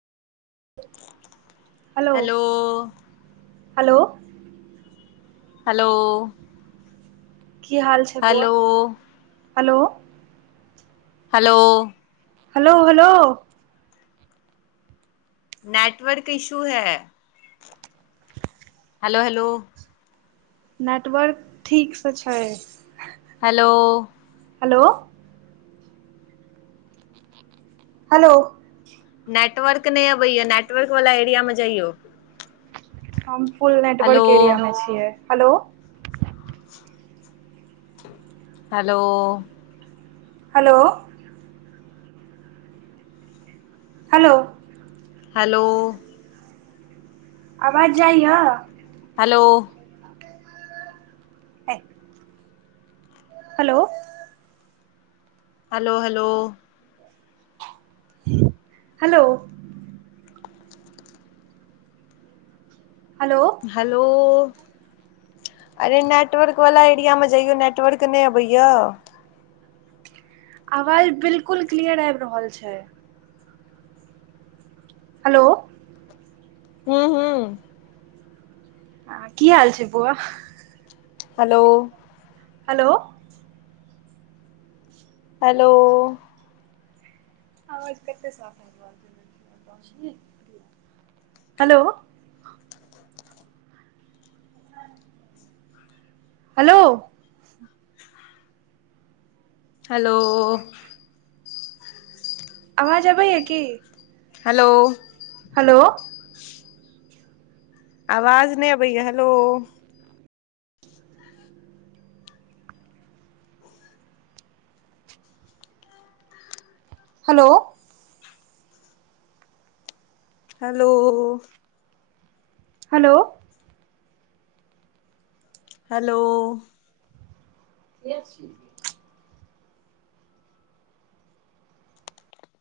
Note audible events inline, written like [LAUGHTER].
hello hello hello की हाल छै बौआ hello hello hello hello hello network issue है हेलो हेलो नेटवर्क ठीकसँ छै हेलो हेलो हेलो नेटवर्क नहि अबैया नेटवर्क वाला एरिया मे जइयो हम फुल हेलो नेटवर्क एरिया मे छियै hello hello hello hello hello आवाज जाइयाए hello [UNINTELLIGIBLE] hello hello hello hello hello hello अरे नेटवर्क वाला एरियामे जइयो नेटवर्क नहि अबैया आवाज बिल्कुल क्लियर आबि रहल छै हलो हू हू आ की हाल छै ब‌उआ hello hello hello hello [UNINTELLIGIBLE] hello hello आवाज अबैय की हलो हलो आवाज नहि अबैय hello hello hello hello hello छी